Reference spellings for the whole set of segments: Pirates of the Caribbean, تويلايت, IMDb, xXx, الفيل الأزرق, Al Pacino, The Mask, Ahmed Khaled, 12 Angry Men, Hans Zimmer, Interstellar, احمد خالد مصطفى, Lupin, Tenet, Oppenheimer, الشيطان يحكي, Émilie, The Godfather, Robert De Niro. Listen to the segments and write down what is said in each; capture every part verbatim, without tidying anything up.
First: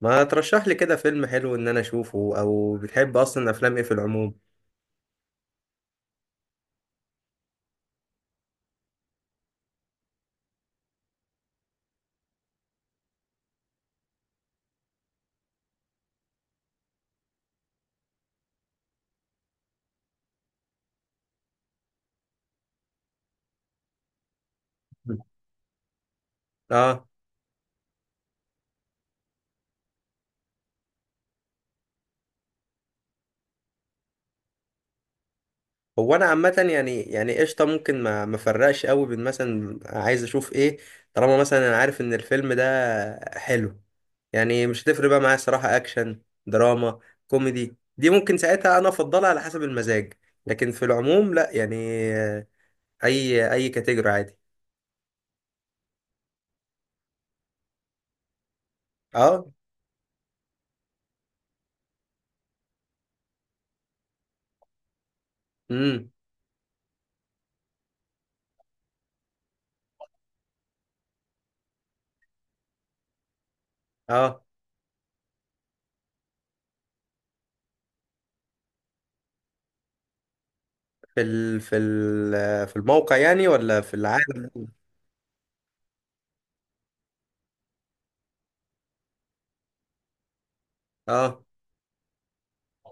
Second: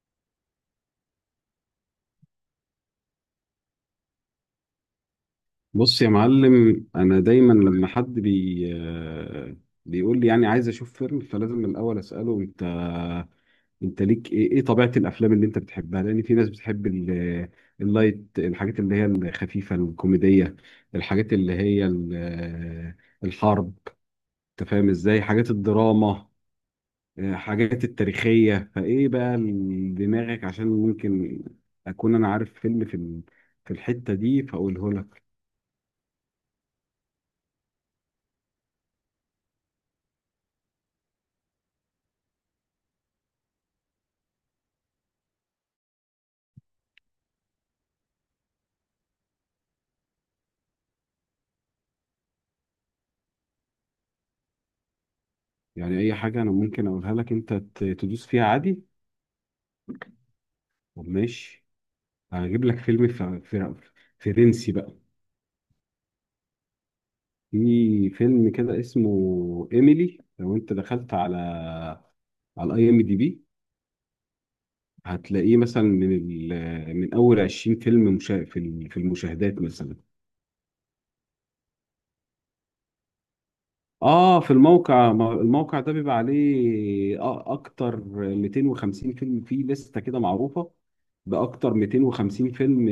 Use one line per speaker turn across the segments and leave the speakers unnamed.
ما ترشح لي كده فيلم حلو ان انا اشوفه او بتحب اصلا افلام ايه في العموم؟
بص يا معلم، انا دايما لما حد بي آه، بيقول لي يعني عايز اشوف فيلم، فلازم من الاول اساله انت انت ليك ايه ايه طبيعه الافلام اللي انت بتحبها، لان في ناس بتحب ال- اللايت، الحاجات اللي هي الخفيفه الكوميديه، الحاجات اللي هي ال- آه، الحرب، انت فاهم ازاي، حاجات الدراما،
اه.
آه، حاجات التاريخيه، فايه بقى ال- دماغك، عشان ممكن اكون انا عارف فيلم في ال- في الحته دي فاقوله لك.
هو انا عامه، يعني يعني قشطه، ممكن ما ما فرقش قوي بين مثلا عايز اشوف ايه. طالما مثلا انا عارف ان الفيلم ده حلو، يعني مش هتفرق بقى معايا صراحه اكشن دراما كوميدي دي، ممكن ساعتها انا افضلها على حسب المزاج. لكن في العموم لا يعني، آه، اي اي كاتيجوري عادي.
يعني اي حاجه انا ممكن اقولها لك انت ت- تدوس فيها عادي.
اه.
طب ماشي، هجيب لك فيلم ف- فر- فرنسي بقى.
امم.
في فيلم كده اسمه ايميلي، لو انت دخلت على على الاي ام دي بي
اه،
هتلاقيه مثلا من ال- من اول عشرين فيلم مشا... في ال- في المشاهدات مثلا.
في ال في ال في الموقع يعني، ولا في
اه، في
العالم؟
الموقع، ما- الموقع ده بيبقى عليه أ- اكتر مئتين وخمسين فيلم، فيه لستة كده معروفة
اه.
باكتر مئتين وخمسين فيلم،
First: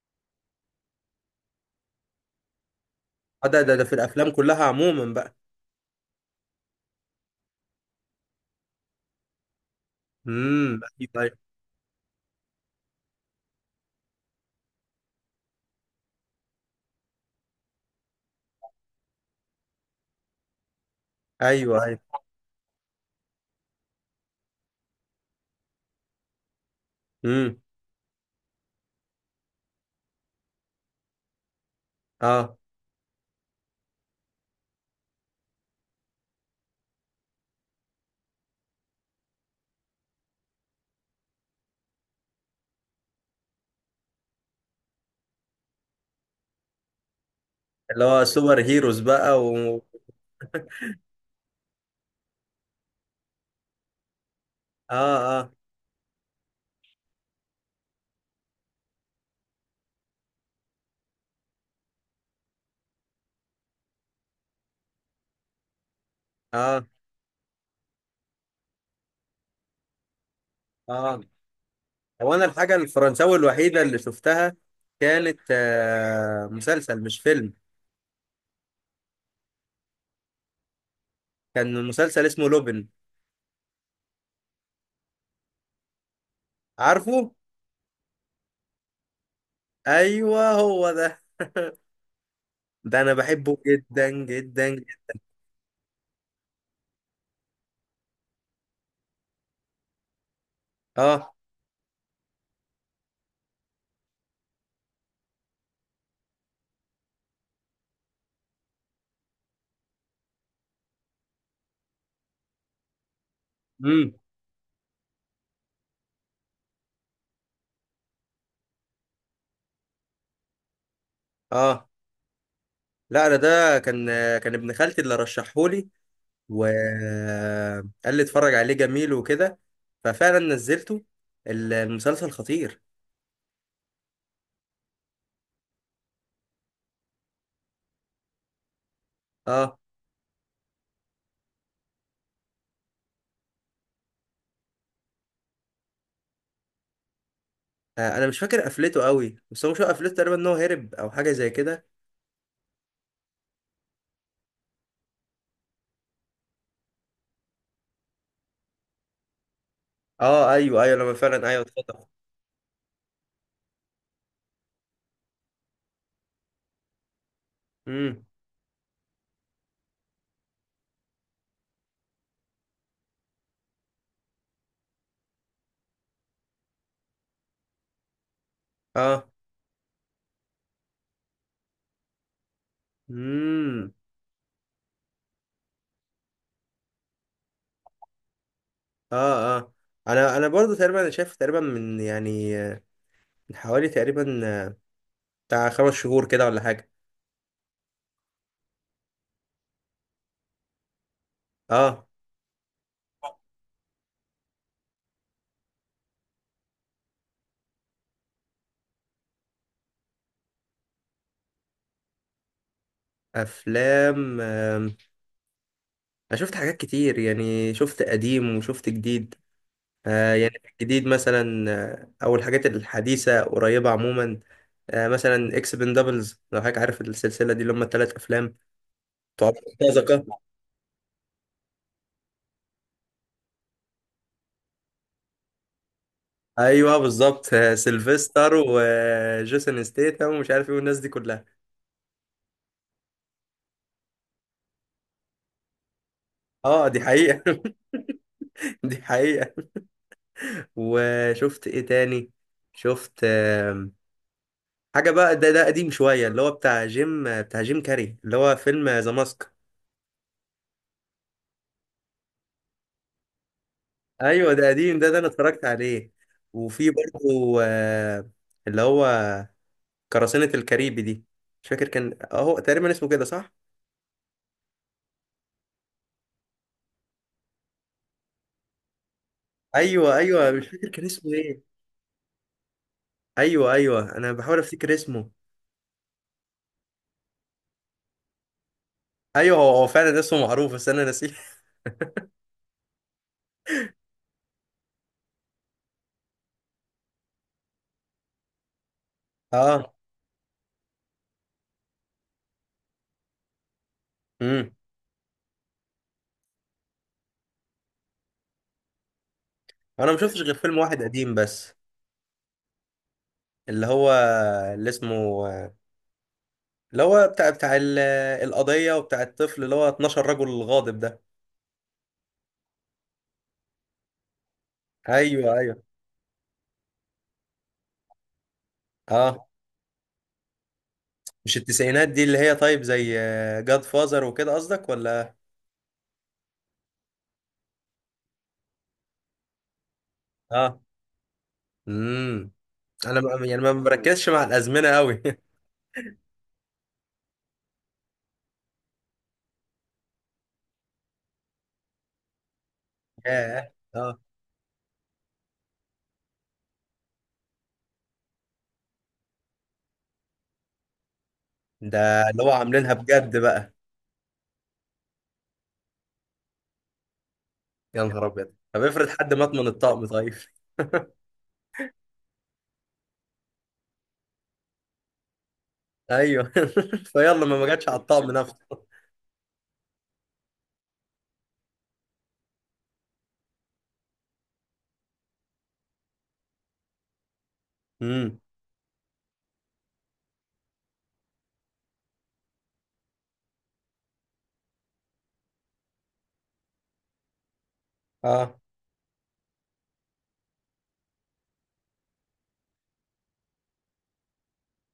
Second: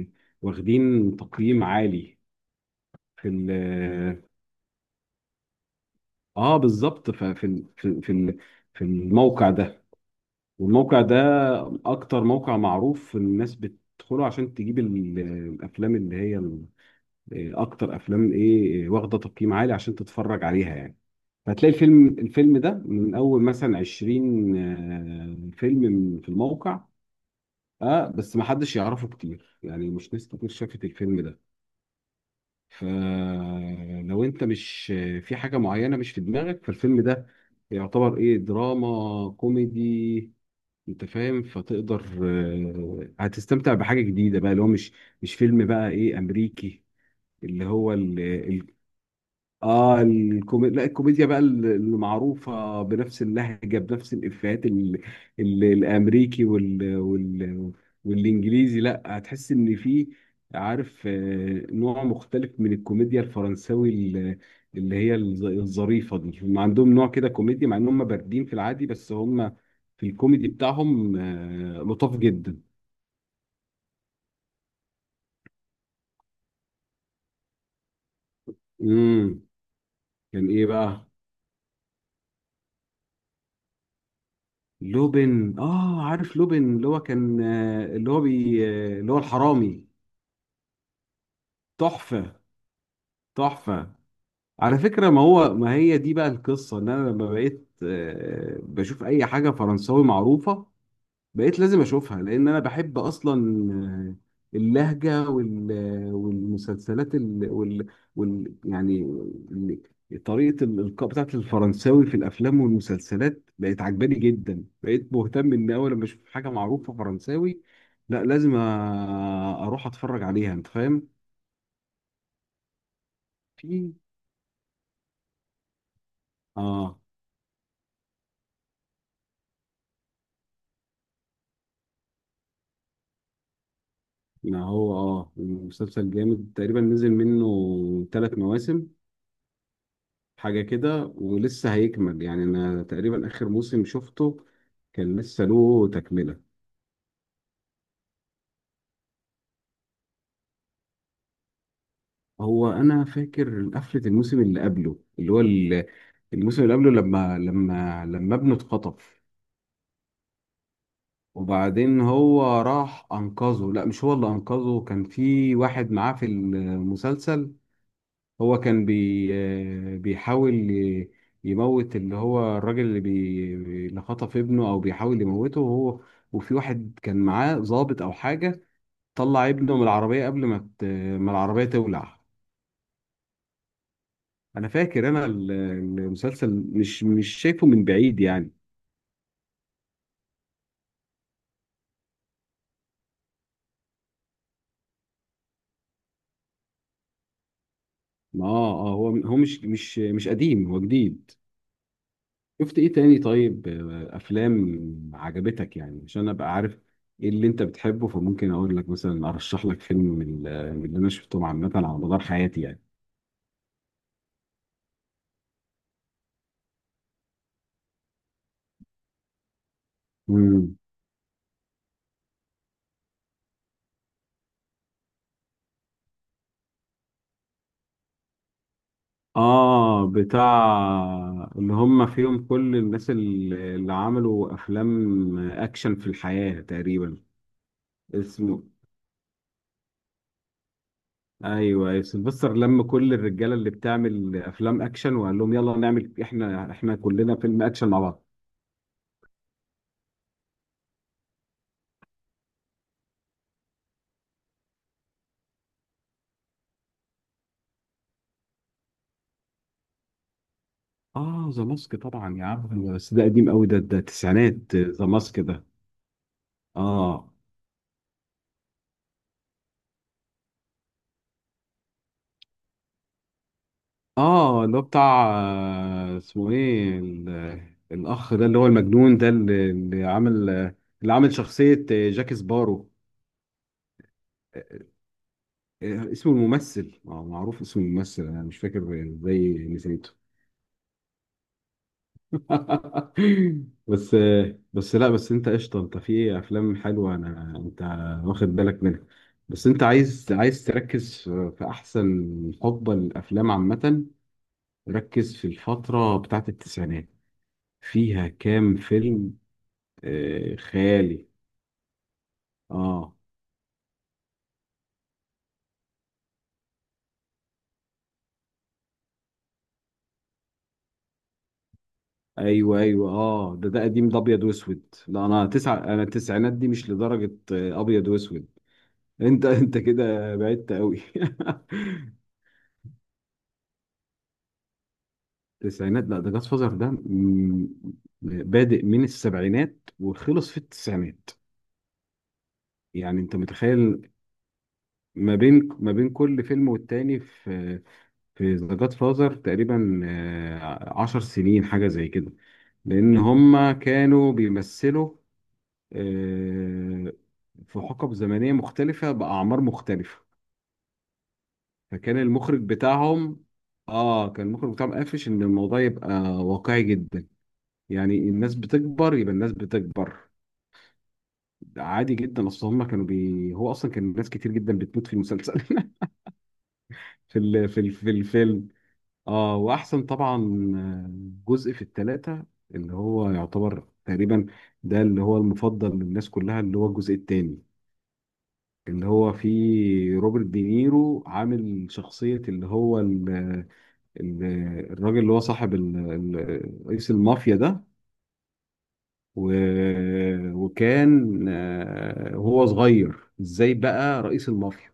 آه، واخدين تقييم عالي في
اه،
ال
ده ده ده في الافلام كلها عموما بقى.
اه بالظبط. ففي ال- في في ال- في الموقع ده،
امم.
والموقع ده
ايوه،
اكتر موقع معروف الناس بتدخله عشان تجيب ال- الافلام اللي هي ال- اكتر افلام ايه واخده تقييم عالي عشان تتفرج عليها يعني. فتلاقي
ايوه، ايوه.
الفيلم
ايوه.
الفيلم ده من اول مثلا عشرين آه، فيلم من- في الموقع.
امم.
اه، بس ما حدش يعرفه كتير، يعني مش ناس كتير شافت الفيلم ده.
اه.
فلو انت مش في حاجة معينة مش في دماغك، فالفيلم ده يعتبر ايه، دراما كوميدي، انت فاهم، فتقدر آه، هتستمتع بحاجة جديدة بقى، اللي هو مش مش فيلم بقى ايه، امريكي. اللي هو
اللي هو سوبر هيروز بقى و...
اه الكوميديا، لا الكوميديا بقى ال- المعروفه بنفس اللهجه بنفس الافيهات
اه.
ال...
اه.
ال... الامريكي وال... وال... والانجليزي، لا هتحس ان في، عارف، آه، نوع مختلف من الكوميديا الفرنساوي، ال- اللي هي الظ- الظريفه دي. هم
اه.
عندهم نوع كده كوميديا، مع ان هم باردين في العادي، بس هم في الكوميدي بتاعهم
اه،
آه، لطاف
هو انا
جدا.
الحاجه الفرنساوي الوحيده اللي شفتها كانت آه مسلسل مش فيلم.
امم كان ايه بقى؟
كان مسلسل اسمه لوبن.
لوبن، اه عارف لوبن، اللي هو
عارفه.
كان، آه، اللي هو بي آه، اللي هو الحرامي.
ايوه هو ده.
تحفة.
ده انا بحبه
تحفة.
جدا جدا
على فكرة،
جدا.
ما هو ما هي دي بقى القصة، ان انا لما بقيت آه، بشوف اي حاجة فرنساوي معروفة
اه.
بقيت لازم اشوفها، لان انا بحب اصلا آه، اللهجه، وال... آه، والمسلسلات ال... وال... وال... يعني ال- طريقه الالقاء بتاعت الفرنساوي في الافلام والمسلسلات بقت
امم.
عجباني جدا، بقيت مهتم ان اول لما اشوف حاجه معروفه فرنساوي لا لازم أ... اروح اتفرج عليها، انت فاهم.
اه، لا انا ده
في
كان آه، كان ابن خالتي اللي رشحهولي،
اه
وقال لي اتفرج عليه جميل وكده، ففعلا نزلته. ال- المسلسل خطير.
ما هو، اه المسلسل جامد، تقريبا نزل منه ثلاث مواسم
اه.
حاجة كده، ولسه هيكمل يعني. أنا تقريبا آخر موسم شفته كان لسه له تكملة.
آه، انا مش فاكر قفلته قوي، بس هو مش هو قفلته تقريبا ان هو هرب او حاجه زي كده.
هو أنا فاكر قفلة الموسم اللي قبله، اللي هو ال- الموسم اللي قبله لما لما لما ابنه اتخطف،
اه ايوه ايوه، لما فعلا ايوه
وبعدين
اتخطف.
هو راح أنقذه، لا مش هو اللي أنقذه، كان في واحد معاه في المسلسل.
امم.
هو كان بي آه، بيحاول ي- يموت اللي هو الراجل اللي بي اللي خطف ابنه، أو بيحاول يموته، وهو وفي واحد كان معاه ضابط أو حاجة،
اه.
طلع ابنه من العربية قبل ما ت- ما العربية تولع.
امم.
انا فاكر انا ال- المسلسل مش مش شايفه من بعيد يعني.
اه. اه، انا انا برضو تقريبا انا شايف تقريبا من يعني آه، من حوالي تقريبا، آه، بتاع خمس شهور كده ولا حاجه.
ما، اه اه هو هو مش مش مش قديم، هو جديد.
اه.
شفت ايه تاني؟ طيب، آه، افلام عجبتك يعني عشان ابقى عارف ايه اللي انت بتحبه فممكن اقول لك مثلا ارشح لك فيلم من ال- من اللي انا شفتهم عامة على مدار حياتي يعني.
افلام، آم، انا شفت حاجات كتير، يعني شفت قديم وشفت جديد. آه، يعني في
مم.
الجديد مثلا، آه، او الحاجات الحديثه قريبه عموما. آه، مثلا اكس بن دبلز، لو حضرتك عارف السلسله دي اللي هم الثلاث افلام بتوع
اه،
مرتزقه.
بتاع اللي هم فيهم كل الناس اللي اللي عملوا افلام اكشن في الحياة
ايوه
تقريبا.
بالظبط. آه، سيلفستر
اسمه،
وجيسون ستيتم ومش عارف ايه والناس دي كلها.
ايوه، يا سيلفستر لم كل الرجاله اللي بتعمل افلام اكشن وقال لهم يلا نعمل احنا،
اه
احنا
دي
كلنا
حقيقه.
فيلم اكشن مع بعض.
دي حقيقه. وشفت ايه تاني؟ شفت آم، حاجه بقى، ده ده قديم شويه، اللي هو بتاع جيم بتاع جيم كاري، اللي هو فيلم ذا ماسك.
اه، ذا ماسك طبعا يا عم، بس ده قديم قوي، ده ده
ايوه ده
التسعينات
قديم،
ذا
ده ده انا
ماسك
اتفرجت
ده.
عليه. وفي
اه
برضه، آه، اللي هو قراصنة الكاريبي دي. مش فاكر كان اهو تقريبا اسمه كده صح.
اه اللي هو بتاع آه، اسمه ايه، ال- الاخ ده اللي هو المجنون ده، اللي اللي
ايوه
عامل،
ايوه، مش فاكر كان
اللي
اسمه
عامل
ايه.
شخصيه آه، جاك سبارو.
ايوه ايوه انا بحاول
آه،
افتكر اسمه.
آه، اسمه الممثل آه، معروف، اسم الممثل انا مش فاكر،
ايوه
ازاي
هو هو
نسيته!
فعلا اسمه معروف بس انا نسيه.
بس بس لا، بس انت قشطه، انت في افلام حلوه، انا انت واخد بالك منها. بس انت
اه.
عايز عايز تركز في في احسن حقبه للافلام عامه.
امم.
ركز في الفتره بتاعت التسعينات، فيها كام فيلم
انا ما شفتش غير
آه
فيلم واحد
خيالي.
قديم بس،
اه
اللي هو اللي اسمه، اللي هو بتاع بتاع ال- القضية وبتاع الطفل، اللي هو اتناشر رجل غاضب ده.
ايوه ايوه، اه ده ده قديم، ده ابيض واسود، لا انا،
ايوه
تسع
ايوه
انا التسعينات دي مش لدرجه آه، ابيض واسود. انت
اه.
انت كده بعدت قوي.
مش التسعينات دي اللي هي، طيب زي جاد فازر وكده قصدك، ولا؟
التسعينات؟ لا ده جاد فازر ده مم، بادئ من السبعينات وخلص في
اه.
التسعينات،
امم.
يعني
انا
انت
ما- يعني ما
متخيل.
بركزش مع الازمنه قوي.
ما بين ما بين كل فيلم والتاني في في ذا جاد فازر تقريبا آه، عشر سنين حاجة زي كده، لأن
ياه
هما
اه.
كانوا بيمثلوا آه، في حقب زمنية مختلفة بأعمار مختلفة. فكان
ده اللي هو
المخرج
عاملينها بجد
بتاعهم،
بقى.
اه كان المخرج بتاعهم قافش ان الموضوع يبقى واقعي جدا،
يا
يعني
نهار ابيض،
الناس
طب افرض
بتكبر يبقى
حد مات
الناس
من الطقم؟
بتكبر
طيب.
عادي جدا. اصل هم كانوا بي، هو اصلا كان ناس كتير جدا بتموت في المسلسل
ايوه. فيلا
في
ما ما
ال... في
جاتش
ال...
على
في
الطقم نفسه.
الفيلم. اه، واحسن طبعا آه، جزء في الثلاثه اللي هو يعتبر تقريبا ده اللي هو المفضل للناس كلها، اللي هو الجزء الثاني
امم.
اللي هو فيه روبرت دينيرو عامل شخصية اللي هو ال... ال... الراجل اللي هو صاحب ال... ال... رئيس المافيا ده.
اه.
و... وكان، آه، وهو صغير ازاي بقى رئيس المافيا،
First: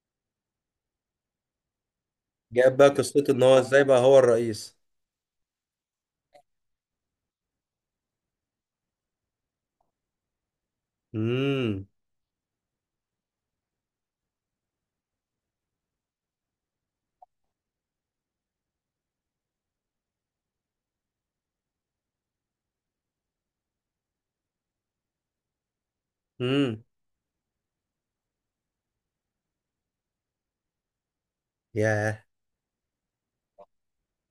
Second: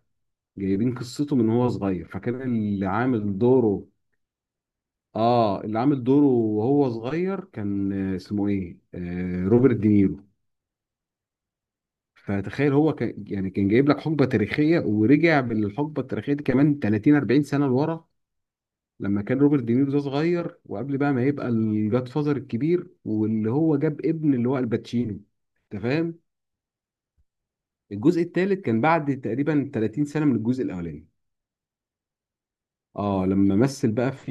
جايبين قصته من هو صغير، فكان
جاب
اللي
بقى قصته
عامل
ان هو ازاي
دوره،
بقى هو الرئيس.
اه اللي عامل دوره وهو صغير كان آه، اسمه ايه، آه روبرت دينيرو.
امم.
فتخيل هو كان يعني كان جايب لك حقبة تاريخية، ورجع بالحقبة التاريخية دي كمان تلاتين اربعين سنة لورا، لما كان روبرت دينيرو ده صغير، وقبل بقى ما يبقى الجاد فازر الكبير واللي هو جاب ابن اللي هو الباتشينو، انت فاهم.
امم.
الجزء الثالث كان بعد تقريبا تلاتين سنة من الجزء الاولاني.
ياه.
اه، لما مثل بقى في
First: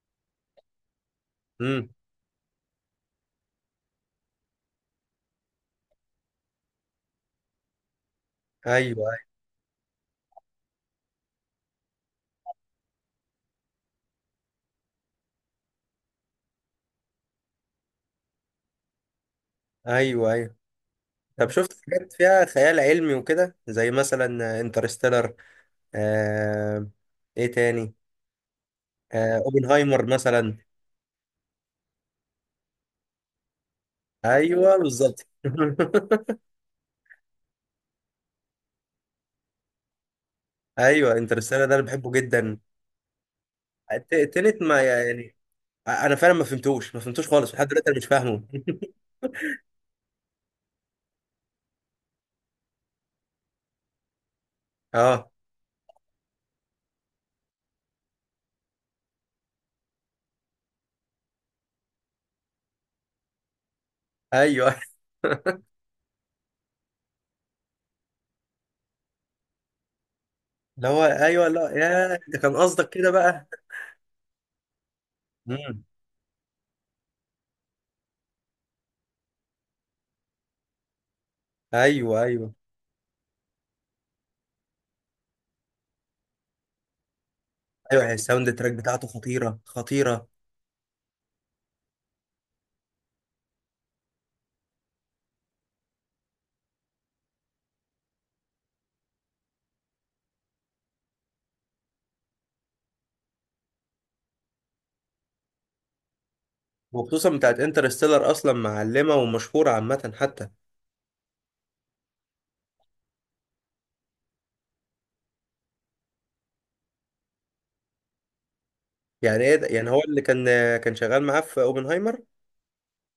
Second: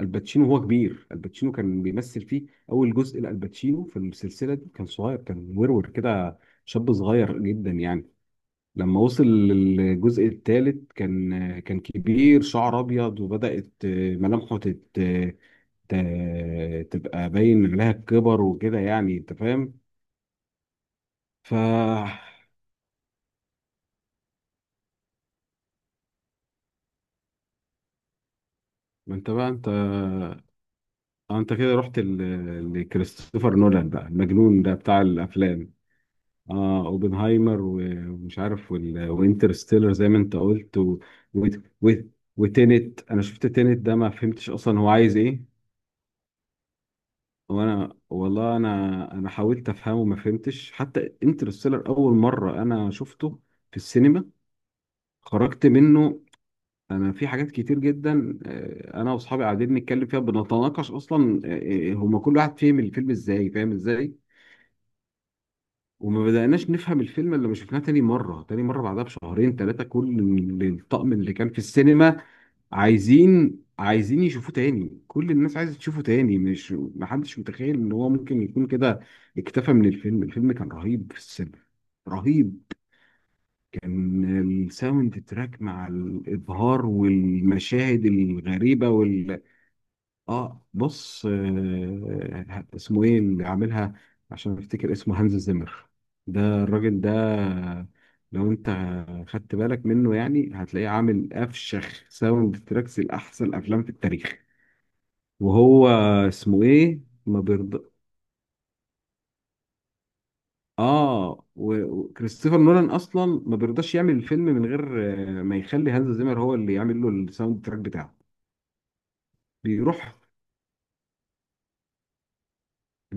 الباتشينو وهو كبير. الباتشينو كان
امم.
بيمثل فيه، اول جزء لالباتشينو في السلسله دي كان صغير، كان ورور كده شاب صغير جدا يعني. لما
ايوه
وصل للجزء الثالث كان، كان كبير، شعر ابيض، وبدات ملامحه تت... ت... تبقى باين عليها الكبر وكده يعني، انت فاهم.
ايوه ايوه. ايوه. طب
ف
شفت حاجات
ما،
فيها خيال علمي وكده، زي مثلا انترستيلر؟ آه... ايه تاني؟
انت
آه...
بقى انت،
اوبنهايمر
آه،
مثلا.
انت كده رحت ل- لكريستوفر نولان بقى، المجنون ده
ايوه
بتاع
بالظبط.
الافلام. اه، اوبنهايمر، و- ومش عارف وال- وانترستيلر زي ما انت قلت، و...
ايوه
و...
انترستيلر ده انا
و...
بحبه جدا.
وتينت، انا شفت تينت ده ما
الت-
فهمتش
التالت
اصلا
ما
هو عايز
يعني،
ايه.
انا فعلا ما فهمتوش ما فهمتوش خالص، لحد دلوقتي
وانا
انا مش فاهمه.
والله انا، انا حاولت افهمه ما فهمتش. حتى انترستيلر اول مره انا شفته في السينما
اه
خرجت منه، انا في حاجات كتير جدا آه، انا واصحابي قاعدين نتكلم فيها بنتناقش اصلا آه، آه، هما كل واحد فهم الفيلم ازاي، فاهم ازاي،
ايوه.
وما بدأناش نفهم الفيلم. اللي ما شفناه تاني مرة، تاني مرة بعدها بشهرين ثلاثة، كل ال-
اللي هو
الطقم اللي
ايوه،
كان في
لا يا،
السينما
ده كان قصدك كده بقى.
عايزين، عايزين يشوفوه تاني، كل الناس عايزة
مم.
تشوفه تاني، مش محدش متخيل ان هو ممكن يكون كده اكتفى من الفيلم. الفيلم كان رهيب في السينما،
ايوه ايوه
رهيب. كان الساوند تراك مع الإبهار
ايوه،
والمشاهد
يعني الساوند تراك
الغريبة
بتاعته
وال،
خطيره خطيره.
اه بص، آه اسمه ايه اللي عاملها، عشان افتكر اسمه هانز زيمر، ده الراجل ده لو انت خدت بالك منه يعني هتلاقيه عامل افشخ ساوند تراكس لاحسن افلام في التاريخ، وهو اسمه ايه،
وخصوصا
ما
بتاعت
بيرضى،
انترستيلر اصلا معلمه ومشهوره عامه حتى.
اه، و- وكريستوفر نولان اصلا ما بيرضاش يعمل الفيلم من غير آه، ما يخلي هانز زيمر هو اللي يعمل له الساوند تراك بتاعه.
يعني ايه ده، يعني هو
بيروح،
اللي كان، كان شغال معاه في اوبنهايمر.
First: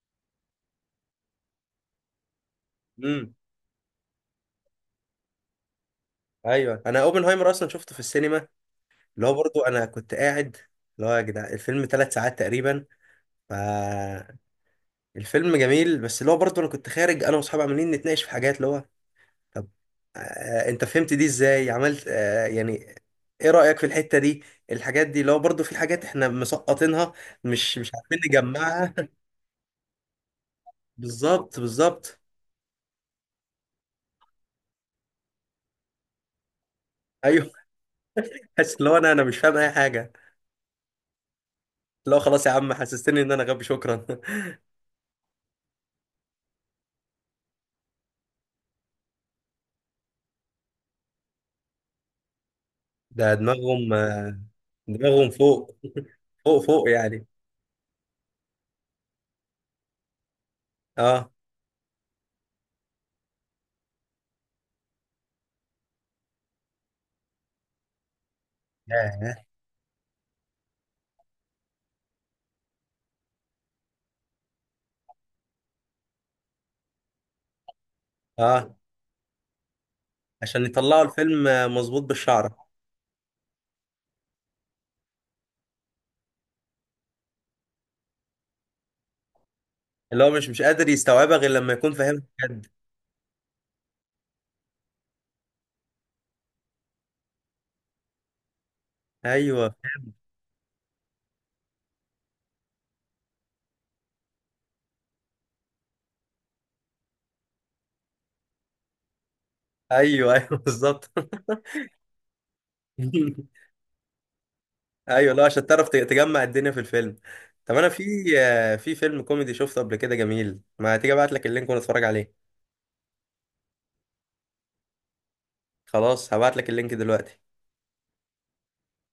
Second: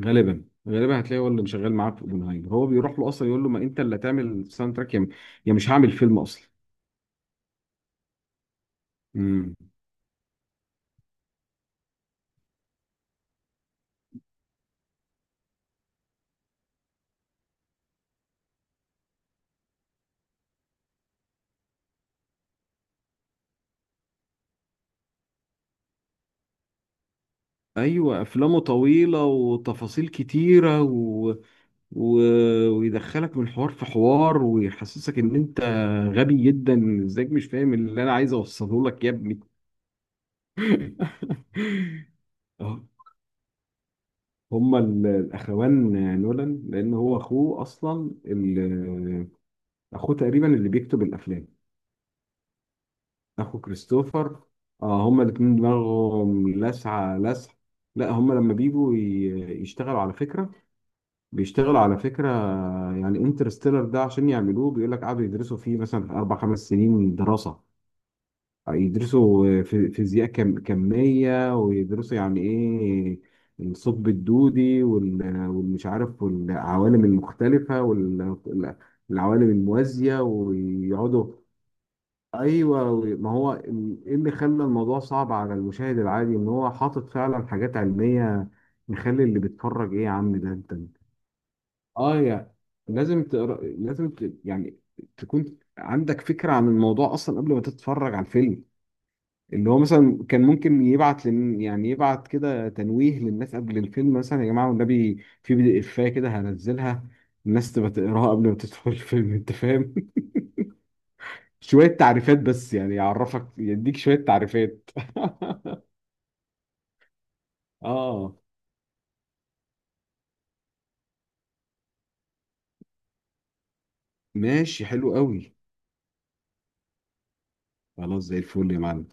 غالبا غالبا هتلاقي هو اللي شغال معاه في اوبنهايمر، هو بيروح له اصلا
امم.
يقول له ما انت اللي هتعمل ساوند تراك يا، يا مش هعمل فيلم اصلا.
ايوه انا اوبنهايمر اصلا شفته في السينما. اللي هو
امم،
برضو انا كنت قاعد، اللي هو يا جدع الفيلم ثلاث ساعات تقريبا، فالفيلم جميل، بس اللي هو برضو انا كنت خارج انا واصحابي عمالين نتناقش في حاجات، اللي هو طب، آه انت فهمت دي ازاي، عملت آه يعني ايه رأيك في الحتة دي. الحاجات دي، اللي هو برضو في حاجات احنا مسقطينها، مش مش عارفين
ايوه، افلامه
نجمعها.
طويله وتفاصيل كتيره و...
بالظبط
و...
بالظبط.
ويدخلك من حوار في حوار ويحسسك ان انت غبي جدا، ازيك مش
ايوه.
فاهم اللي انا عايز
حاسس
اوصله
اللي هو
لك يا
انا انا مش
ابني.
فاهم اي حاجه. اللي هو خلاص يا عم
آه،
حسستني ان انا غبي، شكرا.
هما ال- الاخوان نولان، لان هو اخوه اصلا ال- اخوه تقريبا اللي بيكتب الافلام،
ده
اخو
دماغهم، آه،
كريستوفر. اه، هما
دماغهم
الاتنين
فوق،
دماغهم
فوق فوق
لسعة
يعني.
لسع. لا هما لما بيجوا ي- يشتغلوا على فكرة
اه.
بيشتغلوا على فكرة، يعني انترستيلر ده عشان يعملوه بيقول لك قعدوا يدرسوا فيه مثلا أربع خمس سنين دراسة،
ياه
يدرسوا في- فيزياء كم كمية، ويدرسوا يعني إيه الثقب الدودي وال- والمش عارف والعوالم المختلفة
اه.
والعوالم الموازية،
عشان يطلعوا
ويقعدوا.
الفيلم آه، مظبوط بالشعرة.
ايوه، ما هو ايه اللي خلى الموضوع صعب على المشاهد العادي، ان هو حاطط فعلا حاجات علميه يخلي اللي بيتفرج ايه، يا
اللي هو
عم
مش
ده
مش
انت،
قادر يستوعبها غير لما يكون
اه
فاهمها
يا،
بجد.
لازم تقرا، لازم ت... يعني تكون عندك فكره عن الموضوع اصلا قبل ما تتفرج على الفيلم. اللي
ايوه
هو مثلا كان ممكن يبعت لن... يعني يبعت كده تنويه للناس قبل الفيلم، مثلا يا جماعه والنبي في بي دي افايه كده هنزلها، الناس تبقى تقراها قبل ما تدخل الفيلم، انت فاهم،
ايوه ايوه. بالظبط.
شوية تعريفات بس يعني، يعرفك يديك شوية تعريفات.
ايوه لا، عشان تعرف ت- تجمع الدنيا في الفيلم. طب انا في
اه،
آه، في فيلم كوميدي شفته قبل كده جميل، ما تيجي ابعت لك اللينك ونتفرج عليه.
ماشي، حلو قوي.
خلاص هبعت لك اللينك دلوقتي.
خلاص، زي الفل يا معلم.